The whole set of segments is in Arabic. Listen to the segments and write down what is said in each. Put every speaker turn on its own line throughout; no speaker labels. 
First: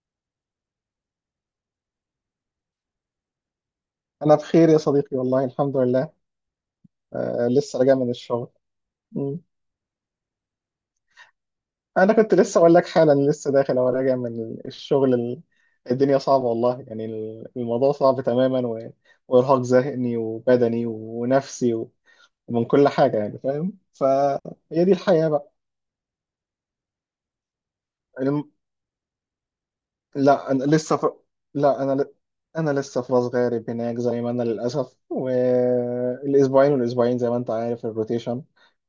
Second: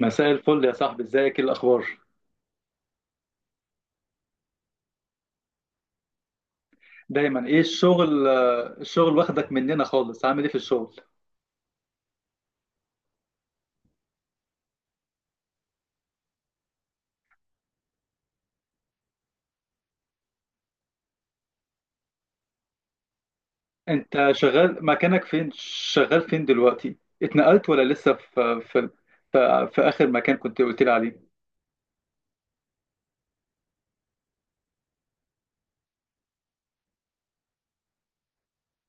مساء الفل يا صاحبي، ازيك؟ ايه الاخبار؟
أنا بخير يا صديقي، والله الحمد لله.
دايما،
آه،
ايه
لسه راجع من
الشغل؟
الشغل.
الشغل
مم.
واخدك مننا خالص. عامل ايه في الشغل؟
أنا كنت لسه أقول لك حالا، لسه داخل أو راجع من الشغل. الدنيا صعبة والله، يعني الموضوع صعب تماما وإرهاق ذهني وبدني ونفسي ومن كل حاجة، يعني فاهم.
انت شغال
فهي دي
مكانك
الحياة
فين؟
بقى.
شغال فين دلوقتي؟ اتنقلت ولا لسه
الم...
في اخر مكان
لا
كنت
أنا
قلت لي
لسه في...
عليه؟
لا أنا ل... أنا لسه في راس غارب هناك، زي ما أنا للأسف. والأسبوعين، زي ما أنت عارف، الروتيشن.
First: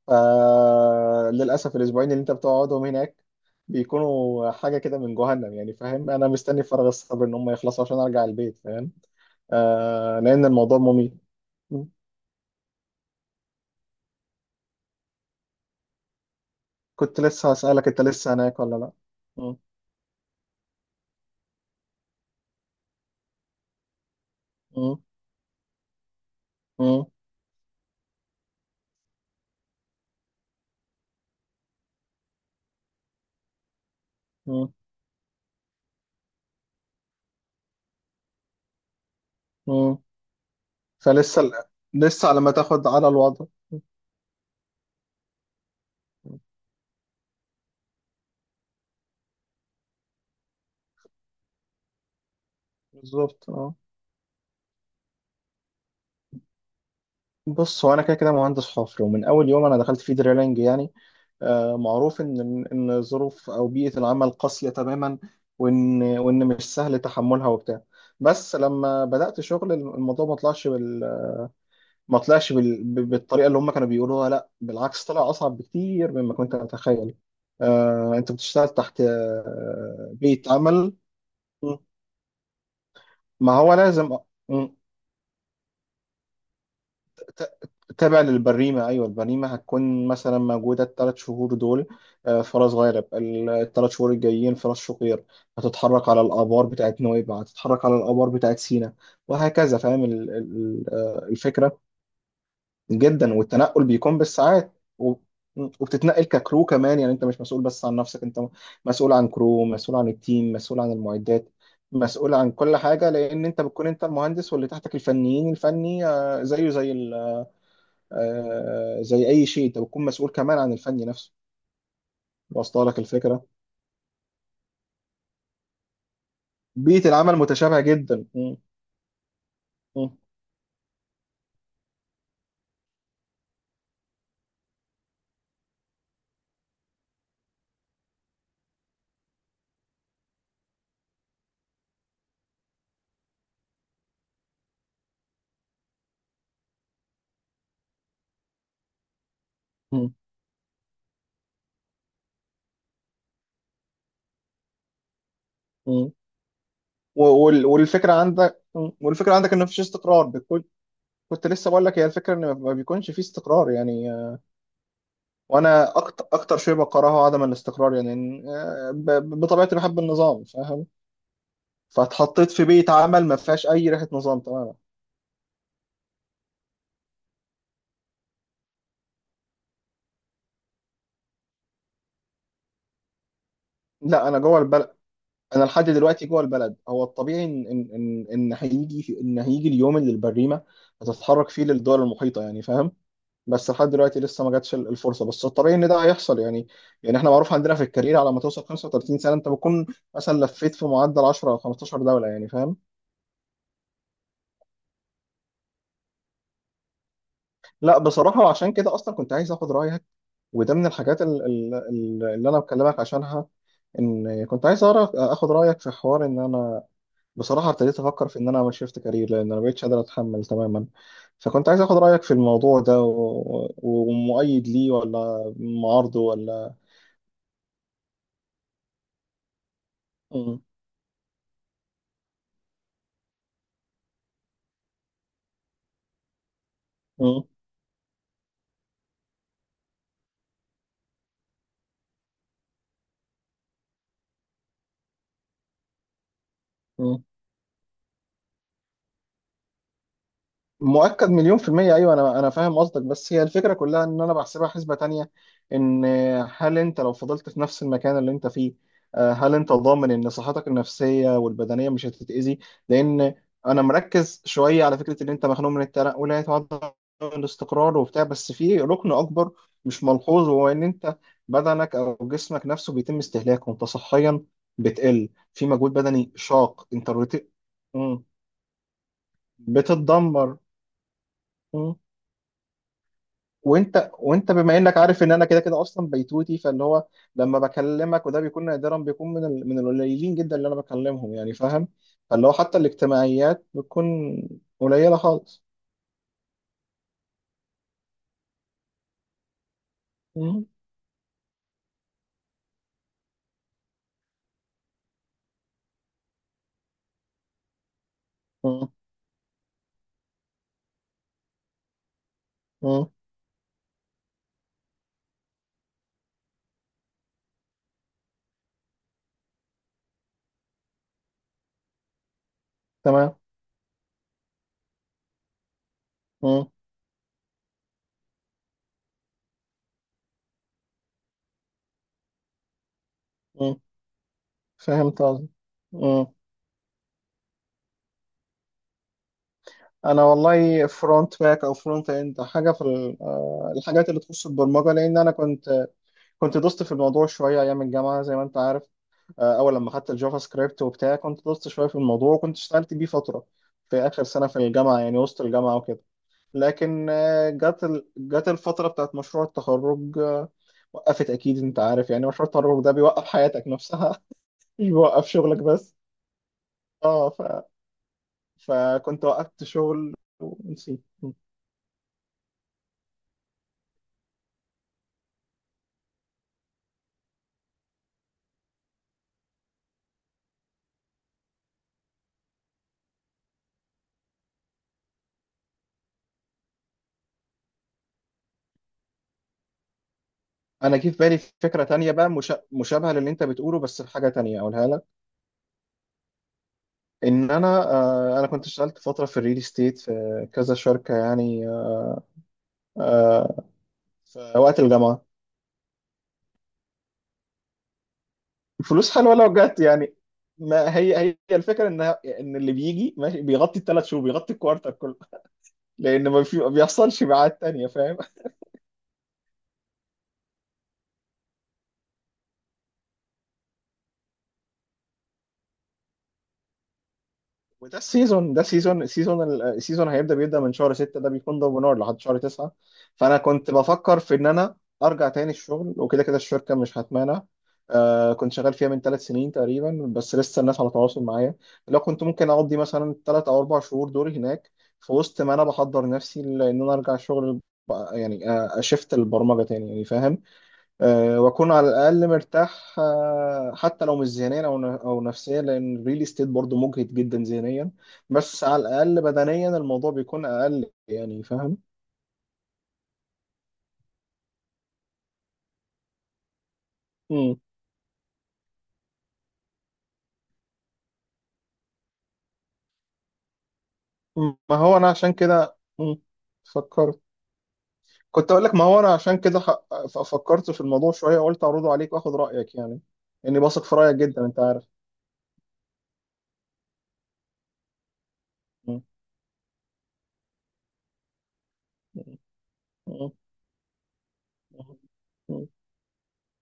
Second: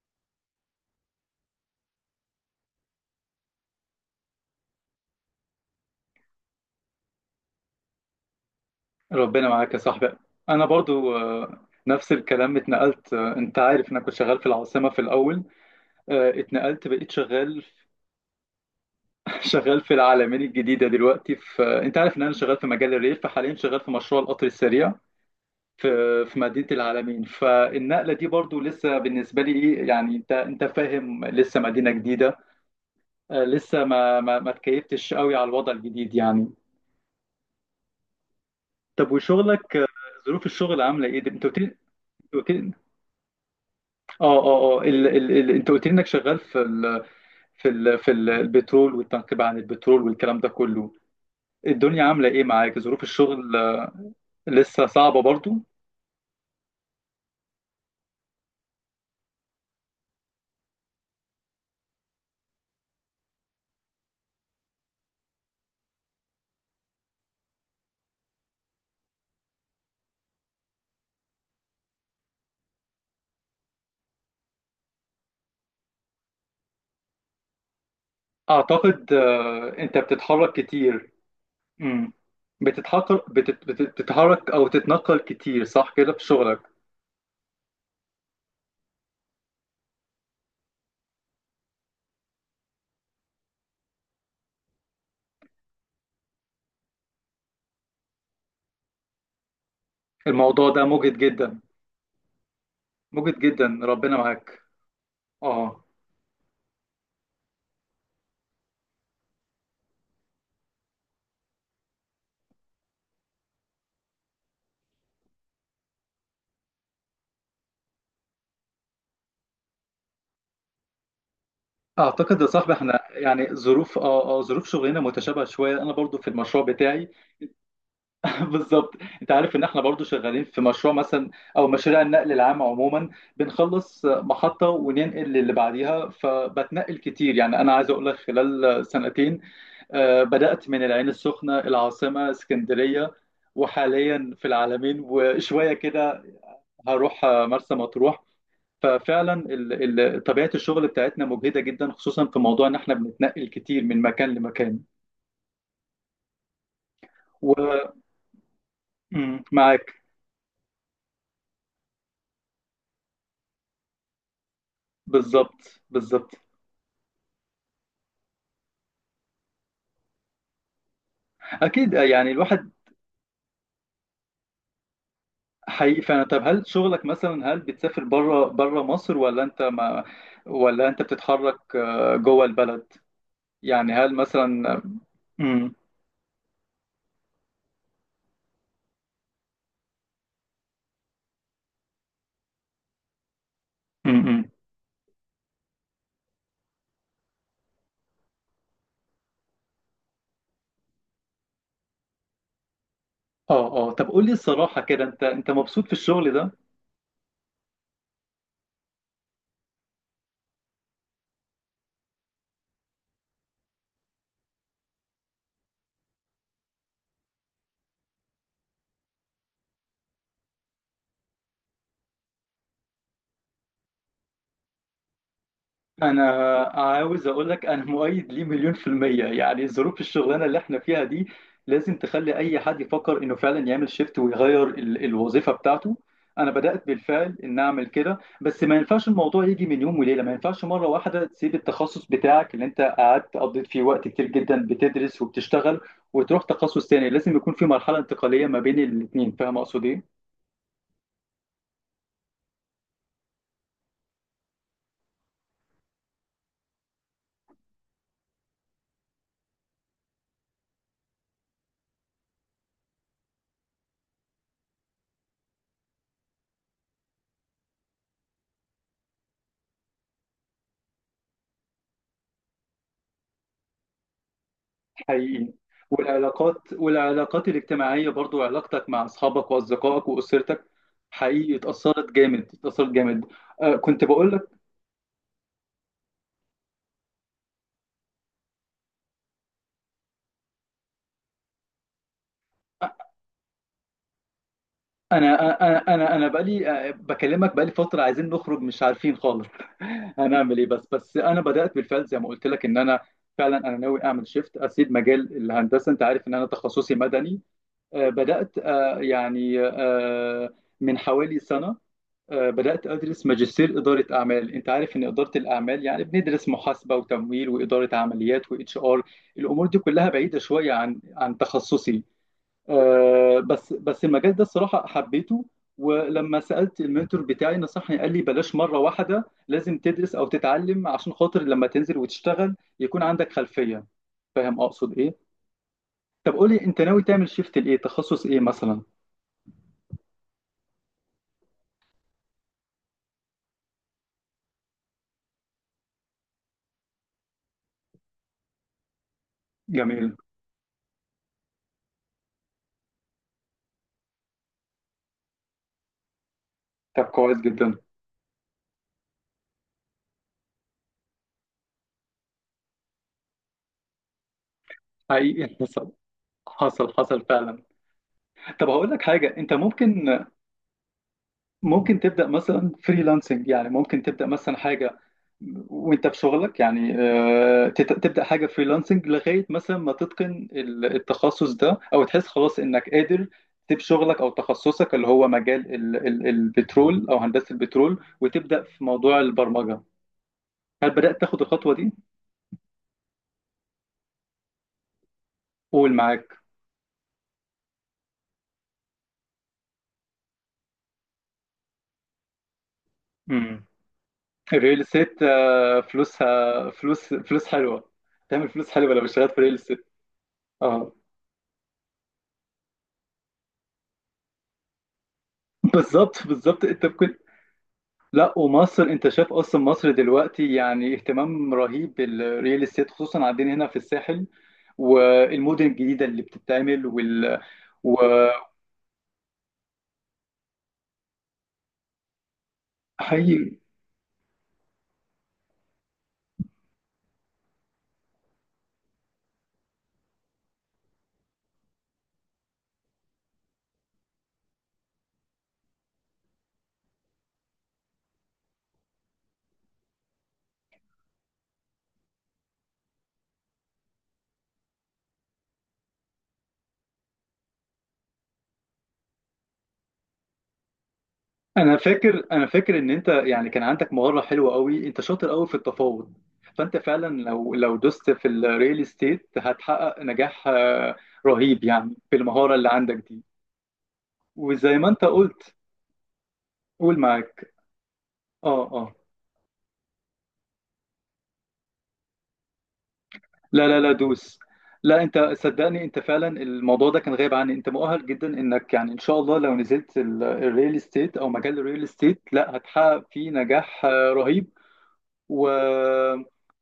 فللأسف الأسبوعين اللي أنت بتقعدهم هناك بيكونوا حاجة كده من جهنم، يعني فاهم. أنا مستني فارغ الصبر إن هم يخلصوا عشان أرجع البيت، فاهم.
ربنا معاك يا صاحبي.
آه، لأن
انا
الموضوع مميت.
برضو
م.
نفس الكلام، اتنقلت. انت عارف انا كنت شغال في العاصمة في الاول. اتنقلت بقيت
كنت لسه
شغال.
هسألك، أنت لسه هناك ولا لأ؟ م.
شغال في العلمين الجديدة دلوقتي. في آه، انت عارف ان انا شغال في مجال الريف، فحاليا شغال في مشروع القطر السريع
م.
في في مدينة
م.
العالمين. فالنقلة دي برضو لسه بالنسبة لي ايه يعني، انت فاهم، لسه مدينة جديدة. لسه ما
م.
اتكيفتش قوي على الوضع الجديد يعني. طب وشغلك،
م.
ظروف الشغل عاملة ايه؟
فلسه
انت
ال-
قلت لي...
لسه
أنت
على
قلت
ما
لي-
تاخد على الوضع.
اه اه اه ال... ال... ال... انت قلت لي انك شغال في البترول والتنقيب عن البترول والكلام ده كله. الدنيا عاملة ايه معاك؟ ظروف
بالظبط،
الشغل
اه.
لسه صعبة برضو؟
بص، هو انا كده كده مهندس حفر، ومن اول يوم انا دخلت فيه دريلنج يعني. آه، معروف ان ظروف او بيئه العمل قاسيه تماما، وان مش سهل تحملها وبتاع. بس لما بدات شغل، الموضوع ما طلعش بالطريقه اللي هم كانوا بيقولوها. لا، بالعكس، طلع اصعب بكتير مما كنت اتخيل. انت بتشتغل تحت
اعتقد انت
بيئه
بتتحرك
عمل.
كتير. امم بتتحرك
ما هو لازم،
او تتنقل كتير، صح كده في شغلك؟
تابع للبريمة. أيوة، البريمة هتكون مثلا موجودة الثلاث شهور دول آه، فرس غارب، الثلاث شهور الجايين فرس شقير. هتتحرك على الآبار بتاعت نويبع، هتتحرك على الآبار بتاعت سينا، وهكذا، فاهم
الموضوع ده مجهد جدا.
الفكرة. جدا،
مجهد جدا،
والتنقل
ربنا
بيكون
معاك.
بالساعات. و-
اه.
وبتتنقل ككرو كمان، يعني أنت مش مسؤول بس عن نفسك. أنت مسؤول عن كرو، مسؤول عن التيم، مسؤول عن المعدات، مسؤول عن كل حاجة، لأن أنت بتكون أنت المهندس، واللي تحتك الفنيين. الفني آه، زيه زي آه، زي اي شيء. انت بتكون مسؤول كمان عن الفن نفسه.
اعتقد يا صاحبي
واصله
احنا
لك الفكره.
يعني ظروف اه اه ظروف شغلنا متشابهه شويه، انا برضو في المشروع
بيئه
بتاعي.
العمل متشابهه جدا.
بالظبط. انت عارف ان احنا برضو
م-
شغالين في مشروع مثلا، او مشاريع النقل العام عموما. بنخلص محطه وننقل للي بعديها، فبتنقل كتير يعني. انا عايز اقول لك خلال سنتين بدأت من العين السخنة، العاصمة، اسكندرية، وحاليا في العالمين وشوية كده. هروح مرسى مطروح. ففعلا
م-
طبيعة الشغل بتاعتنا مجهدة جدا، خصوصا في موضوع ان احنا بنتنقل كتير من مكان لمكان.
م. والفكره عندك. م. والفكره عندك ان مفيش
ومعاك.
استقرار بكل. كنت لسه بقول لك، هي الفكره ان ما بيكونش في استقرار، يعني آه.
بالظبط،
وانا اكتر
بالظبط.
اكتر شيء بكرهه عدم الاستقرار، يعني آه، بطبيعتي بحب النظام، فاهم.
اكيد، يعني
فاتحطيت في
الواحد...
بيئه عمل ما فيهاش اي ريحه نظام تماما.
حقيقي فعلا. طب هل شغلك مثلا، هل بتسافر بره مصر، ولا انت ما... ولا انت بتتحرك جوه البلد؟ يعني هل
لا، انا جوه
مثلا...
البلد. انا
مم.
لحد دلوقتي جوه البلد. هو الطبيعي ان ان ان إن هيجي في ان هيجي اليوم اللي البريمه هتتحرك فيه للدول المحيطه، يعني فاهم. بس لحد دلوقتي لسه
مم.
ما جاتش الفرصه، بس الطبيعي ان ده هيحصل، يعني. يعني احنا معروف عندنا في الكارير، على ما توصل 35 سنه انت بتكون مثلا لفيت في معدل 10 او 15 دوله، يعني فاهم.
اه طب قول لي الصراحة كده، انت مبسوط في الشغل ده؟
لا، بصراحه عشان كده اصلا كنت عايز اخد رايك، وده من الحاجات اللي انا بكلمك عشانها، ان كنت عايز اعرف اخد رايك في حوار ان انا بصراحة ابتديت أفكر في إن أنا أعمل شيفت كارير، لأن أنا مبقتش قادر أتحمل تماما. فكنت عايز آخد رأيك في الموضوع ده ومؤيد ليه ولا معارضه
انا
ولا.
عاوز اقول لك انا مؤيد ليه 1,000,000%، يعني ظروف الشغلانة اللي
مم.
احنا فيها دي لازم تخلي اي حد يفكر انه فعلا يعمل شيفت ويغير الوظيفة بتاعته. انا بدأت بالفعل ان اعمل كده، بس ما ينفعش الموضوع يجي من يوم وليلة. ما ينفعش مرة واحدة تسيب التخصص بتاعك اللي انت قعدت قضيت فيه وقت كتير جدا بتدرس وبتشتغل، وتروح تخصص تاني.
مم.
لازم يكون في مرحلة انتقالية ما بين الاتنين. فاهم اقصد ايه؟
مؤكد مليون في المية، أيوة. أنا فاهم قصدك، بس هي الفكرة كلها إن أنا بحسبها حسبة تانية. إن هل أنت لو فضلت في نفس المكان اللي أنت فيه آه، هل أنت ضامن إن صحتك النفسية والبدنية مش هتتأذي؟ لأن أنا مركز شوية على فكرة إن أنت مخنوق من التنقلات وعدم الاستقرار وبتاع، بس في ركن أكبر مش ملحوظ، وهو إن أنت بدنك أو جسمك نفسه بيتم استهلاكه. أنت صحيا بتقل،
حقيقي.
في مجهود بدني شاق. أنت
والعلاقات
روتين
الاجتماعية برضو، علاقتك مع أصحابك وأصدقائك
بتتدمر.
وأسرتك. حقيقي، اتأثرت جامد، اتأثرت جامد. كنت
وانت
بقول لك.
وانت بما انك عارف ان انا كده كده اصلا بيتوتي، فاللي هو لما بكلمك وده بيكون نادرا، بيكون من من القليلين جدا اللي انا بكلمهم، يعني فاهم. فاللي هو حتى الاجتماعيات بتكون قليله
أنا
خالص.
أنا بقالي بكلمك بقالي فترة، عايزين نخرج مش عارفين خالص. هنعمل إيه؟
مم.
بس أنا بدأت بالفعل زي ما قلت لك إن أنا فعلا. أنا ناوي أعمل شيفت، أسيب مجال الهندسة. أنت عارف إن أنا تخصصي مدني. آه بدأت
مم.
آه يعني آه من حوالي سنة بدأت
مم.
أدرس ماجستير إدارة أعمال. أنت عارف إن إدارة الأعمال يعني بندرس محاسبة وتمويل وإدارة عمليات وإتش آر، الأمور دي كلها بعيدة شوية عن تخصصي.
تمام.
بس المجال ده الصراحة حبيته. ولما
مم.
سألت المنتور بتاعي نصحني، قال لي بلاش مرة واحدة، لازم تدرس أو تتعلم عشان خاطر لما تنزل وتشتغل يكون عندك
مم.
خلفية. فاهم أقصد
فهمت
إيه؟
قصدي.
طب قولي، أنت ناوي تعمل شيفت لإيه؟ تخصص إيه مثلا؟
انا والله، فرونت باك او فرونت اند، حاجه في الحاجات اللي تخص البرمجه، لان انا كنت دوست في الموضوع شويه ايام الجامعه، زي ما انت عارف. آه، اول لما خدت
جميل.
الجافا سكريبت وبتاع، كنت دوست شويه في الموضوع، وكنت اشتغلت بيه فتره في اخر سنه في الجامعه، يعني وسط الجامعه وكده.
طب
لكن
كويس
آه،
جدا.
جت الفتره بتاعت مشروع التخرج آه، وقفت. اكيد انت عارف يعني، مشروع التخرج ده بيوقف حياتك نفسها مش بيوقف
حقيقي،
شغلك
حصل،
بس.
حصل حصل
اه
فعلا. طب هقول لك
فكنت
حاجة، انت
وقفت شغل
ممكن...
ونسيت.
تبدأ مثلا فريلانسنج، يعني ممكن تبدأ مثلا حاجة وانت في شغلك. يعني تبدأ حاجة فريلانسنج لغاية مثلا ما تتقن التخصص ده، او تحس خلاص انك قادر تسيب شغلك او تخصصك اللي هو مجال البترول او هندسة البترول، وتبدأ في موضوع البرمجة. هل
انا جه في
بدأت
بالي
تاخد الخطوة
فكره
دي؟
تانية بقى، مشابهه للي انت بتقوله، بس في حاجه تانية اقولها لك.
قول معاك.
ان انا آه، انا كنت اشتغلت فتره في الريل استيت في كذا شركه، يعني آه،
امم
في وقت
الريل
الجامعه.
استيت فلوسها فلوس، فلوس حلوة. تعمل فلوس حلوة لو
الفلوس
اشتغلت
حلوه
في
لو
الريل
جت،
استيت.
يعني. ما هي الفكره، ان ان اللي بيجي ماشي بيغطي الثلاث شهور، بيغطي الكوارتر كله،
بالظبط،
لان
بالظبط،
ما
انت ممكن...
بيحصلش ميعاد تانية، فاهم.
لا، ومصر انت شايف اصلا، مصر دلوقتي يعني اهتمام رهيب بالريال استيت، خصوصا عندنا هنا في الساحل والمدن الجديده اللي بتتعمل
وده السيزون، ده السيزون السيزون السيزون بيبدا من شهر 6، ده بيكون ضرب نار لحد شهر 9. فانا
وحقيقي.
كنت بفكر في ان انا ارجع تاني الشغل، وكده كده الشركه مش هتمانع. آه، كنت شغال فيها من ثلاث سنين تقريبا، بس لسه الناس على تواصل معايا. لو كنت ممكن اقضي مثلا ثلاث او اربع شهور دوري هناك، في وسط ما انا بحضر نفسي لان انا ارجع الشغل يعني آه، اشفت البرمجه تاني، يعني فاهم. آه، واكون على الاقل مرتاح آه، حتى لو مش ذهنيا او نفسيا، لان الريل استيت برضه مجهد جدا ذهنيا، بس على الاقل بدنيا الموضوع بيكون اقل، يعني فاهم.
انا فاكر ان انت يعني كان عندك مهاره حلوه قوي، انت شاطر قوي في التفاوض. فانت فعلا
مم.
لو دوست في الريل استيت هتحقق نجاح رهيب، يعني بالمهاره اللي عندك دي.
مم. ما
وزي ما
هو
انت
انا عشان
قلت...
كده مم.
قول
فكرت.
معاك.
كنت اقول
اه.
لك، ما
آه.
هو انا عشان كده فكرت في الموضوع شويه، وقلت اعرضه عليك واخد رايك، يعني اني
لا، لا،
بثق
لا،
في رايك
دوس.
جدا، انت عارف.
لا، انت صدقني، انت فعلا الموضوع ده كان غايب عني. انت مؤهل جدا انك يعني، ان
مم.
شاء الله، لو نزلت الريل استيت او مجال الريل استيت، لا، هتحقق فيه
مم.
نجاح رهيب.
مم.
و
مم.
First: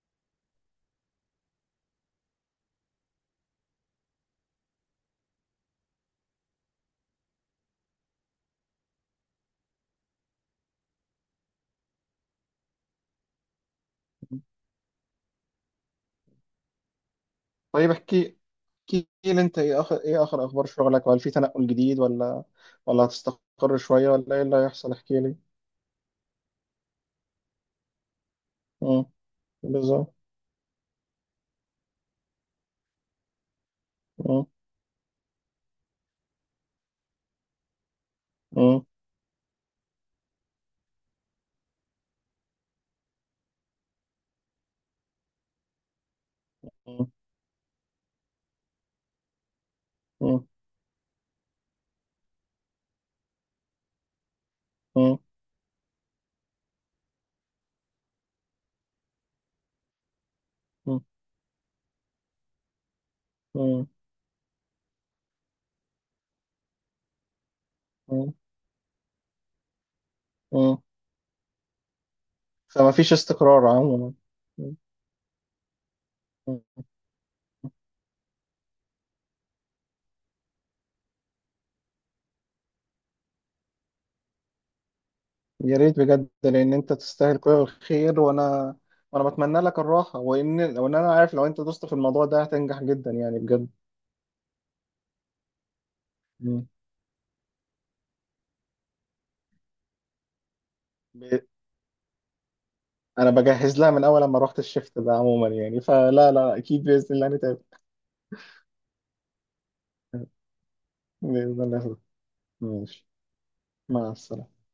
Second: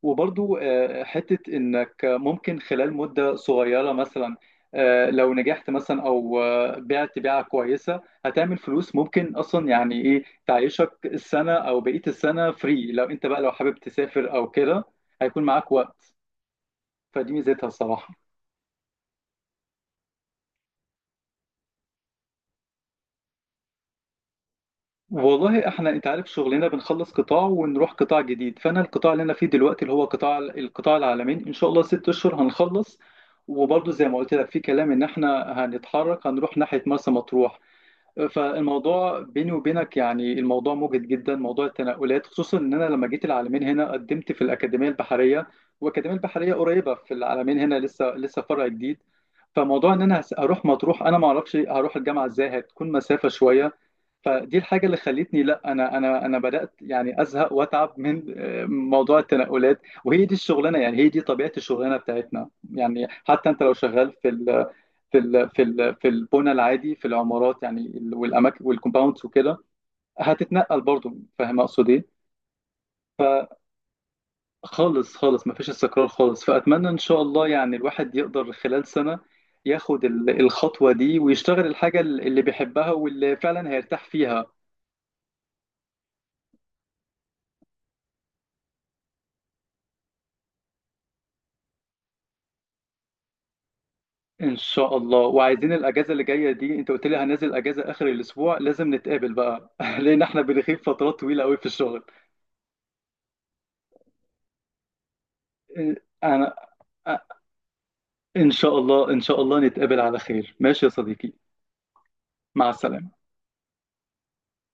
وبرضو حتة انك ممكن خلال مدة صغيرة مثلا، لو نجحت مثلا او بعت بيعة كويسة، هتعمل فلوس ممكن اصلا يعني ايه تعيشك السنة او بقية السنة فري. لو انت بقى، لو حابب تسافر او كده، هيكون معاك وقت. فدي ميزتها
طيب،
الصراحة.
احكي، احكي لي انت، ايه اخر اخبار شغلك، وهل في تنقل جديد، ولا ولا هتستقر شويه، ولا ايه اللي هيحصل، احكي لي.
والله احنا، انت عارف شغلنا بنخلص قطاع ونروح قطاع جديد. فانا
مم.
القطاع اللي انا فيه دلوقتي اللي هو
بالظبط.
القطاع العالمين، ان شاء الله 6 اشهر هنخلص. وبرضه زي ما قلت
مم.
لك في كلام ان احنا هنتحرك، هنروح ناحية مرسى مطروح.
مم.
فالموضوع بيني وبينك يعني، الموضوع مجهد جدا، موضوع التنقلات. خصوصا ان انا لما جيت العالمين هنا قدمت في الاكاديميه البحريه، والاكاديميه البحريه قريبه
مم.
في العالمين هنا، لسه لسه فرع جديد. فموضوع ان انا
مم.
اروح مطروح، انا ما اعرفش هروح الجامعه ازاي، هتكون مسافه شويه. فدي الحاجه اللي
مم.
خلتني. لا، انا بدات يعني ازهق واتعب من موضوع التنقلات. وهي دي الشغلانه يعني،
مم.
هي دي طبيعه الشغلانه بتاعتنا يعني. حتى انت لو شغال في البنى العادي، في العمارات يعني،
مم.
والاماكن والكومباوندز وكده،
مم.
هتتنقل برضو. فاهم اقصد ايه؟
فما فيش استقرار عموما. مم.
خالص، خالص، مفيش استقرار خالص.
مم.
فاتمنى ان شاء الله يعني الواحد يقدر خلال سنة ياخد الخطوة دي، ويشتغل الحاجة اللي بيحبها واللي فعلا هيرتاح فيها.
يا ريت بجد، لان انت تستاهل كل الخير. وانا بتمنى لك الراحه، وان انا عارف لو انت دوست في الموضوع ده هتنجح جدا، يعني بجد.
ان شاء الله. وعايزين الاجازة اللي جاية
مم.
دي، انت قلت لي هنزل اجازة اخر الاسبوع، لازم نتقابل بقى. لان احنا بنغيب فترات
ب...
طويلة قوي في الشغل.
انا بجهز لها من اول لما رحت الشفت ده عموما، يعني فلا
انا
لا اكيد باذن الله نتقابل.
ان شاء الله، ان شاء الله نتقابل على خير. ماشي يا صديقي.
بإذن الله.
مع
ماشي.
السلامة.
مع السلامة.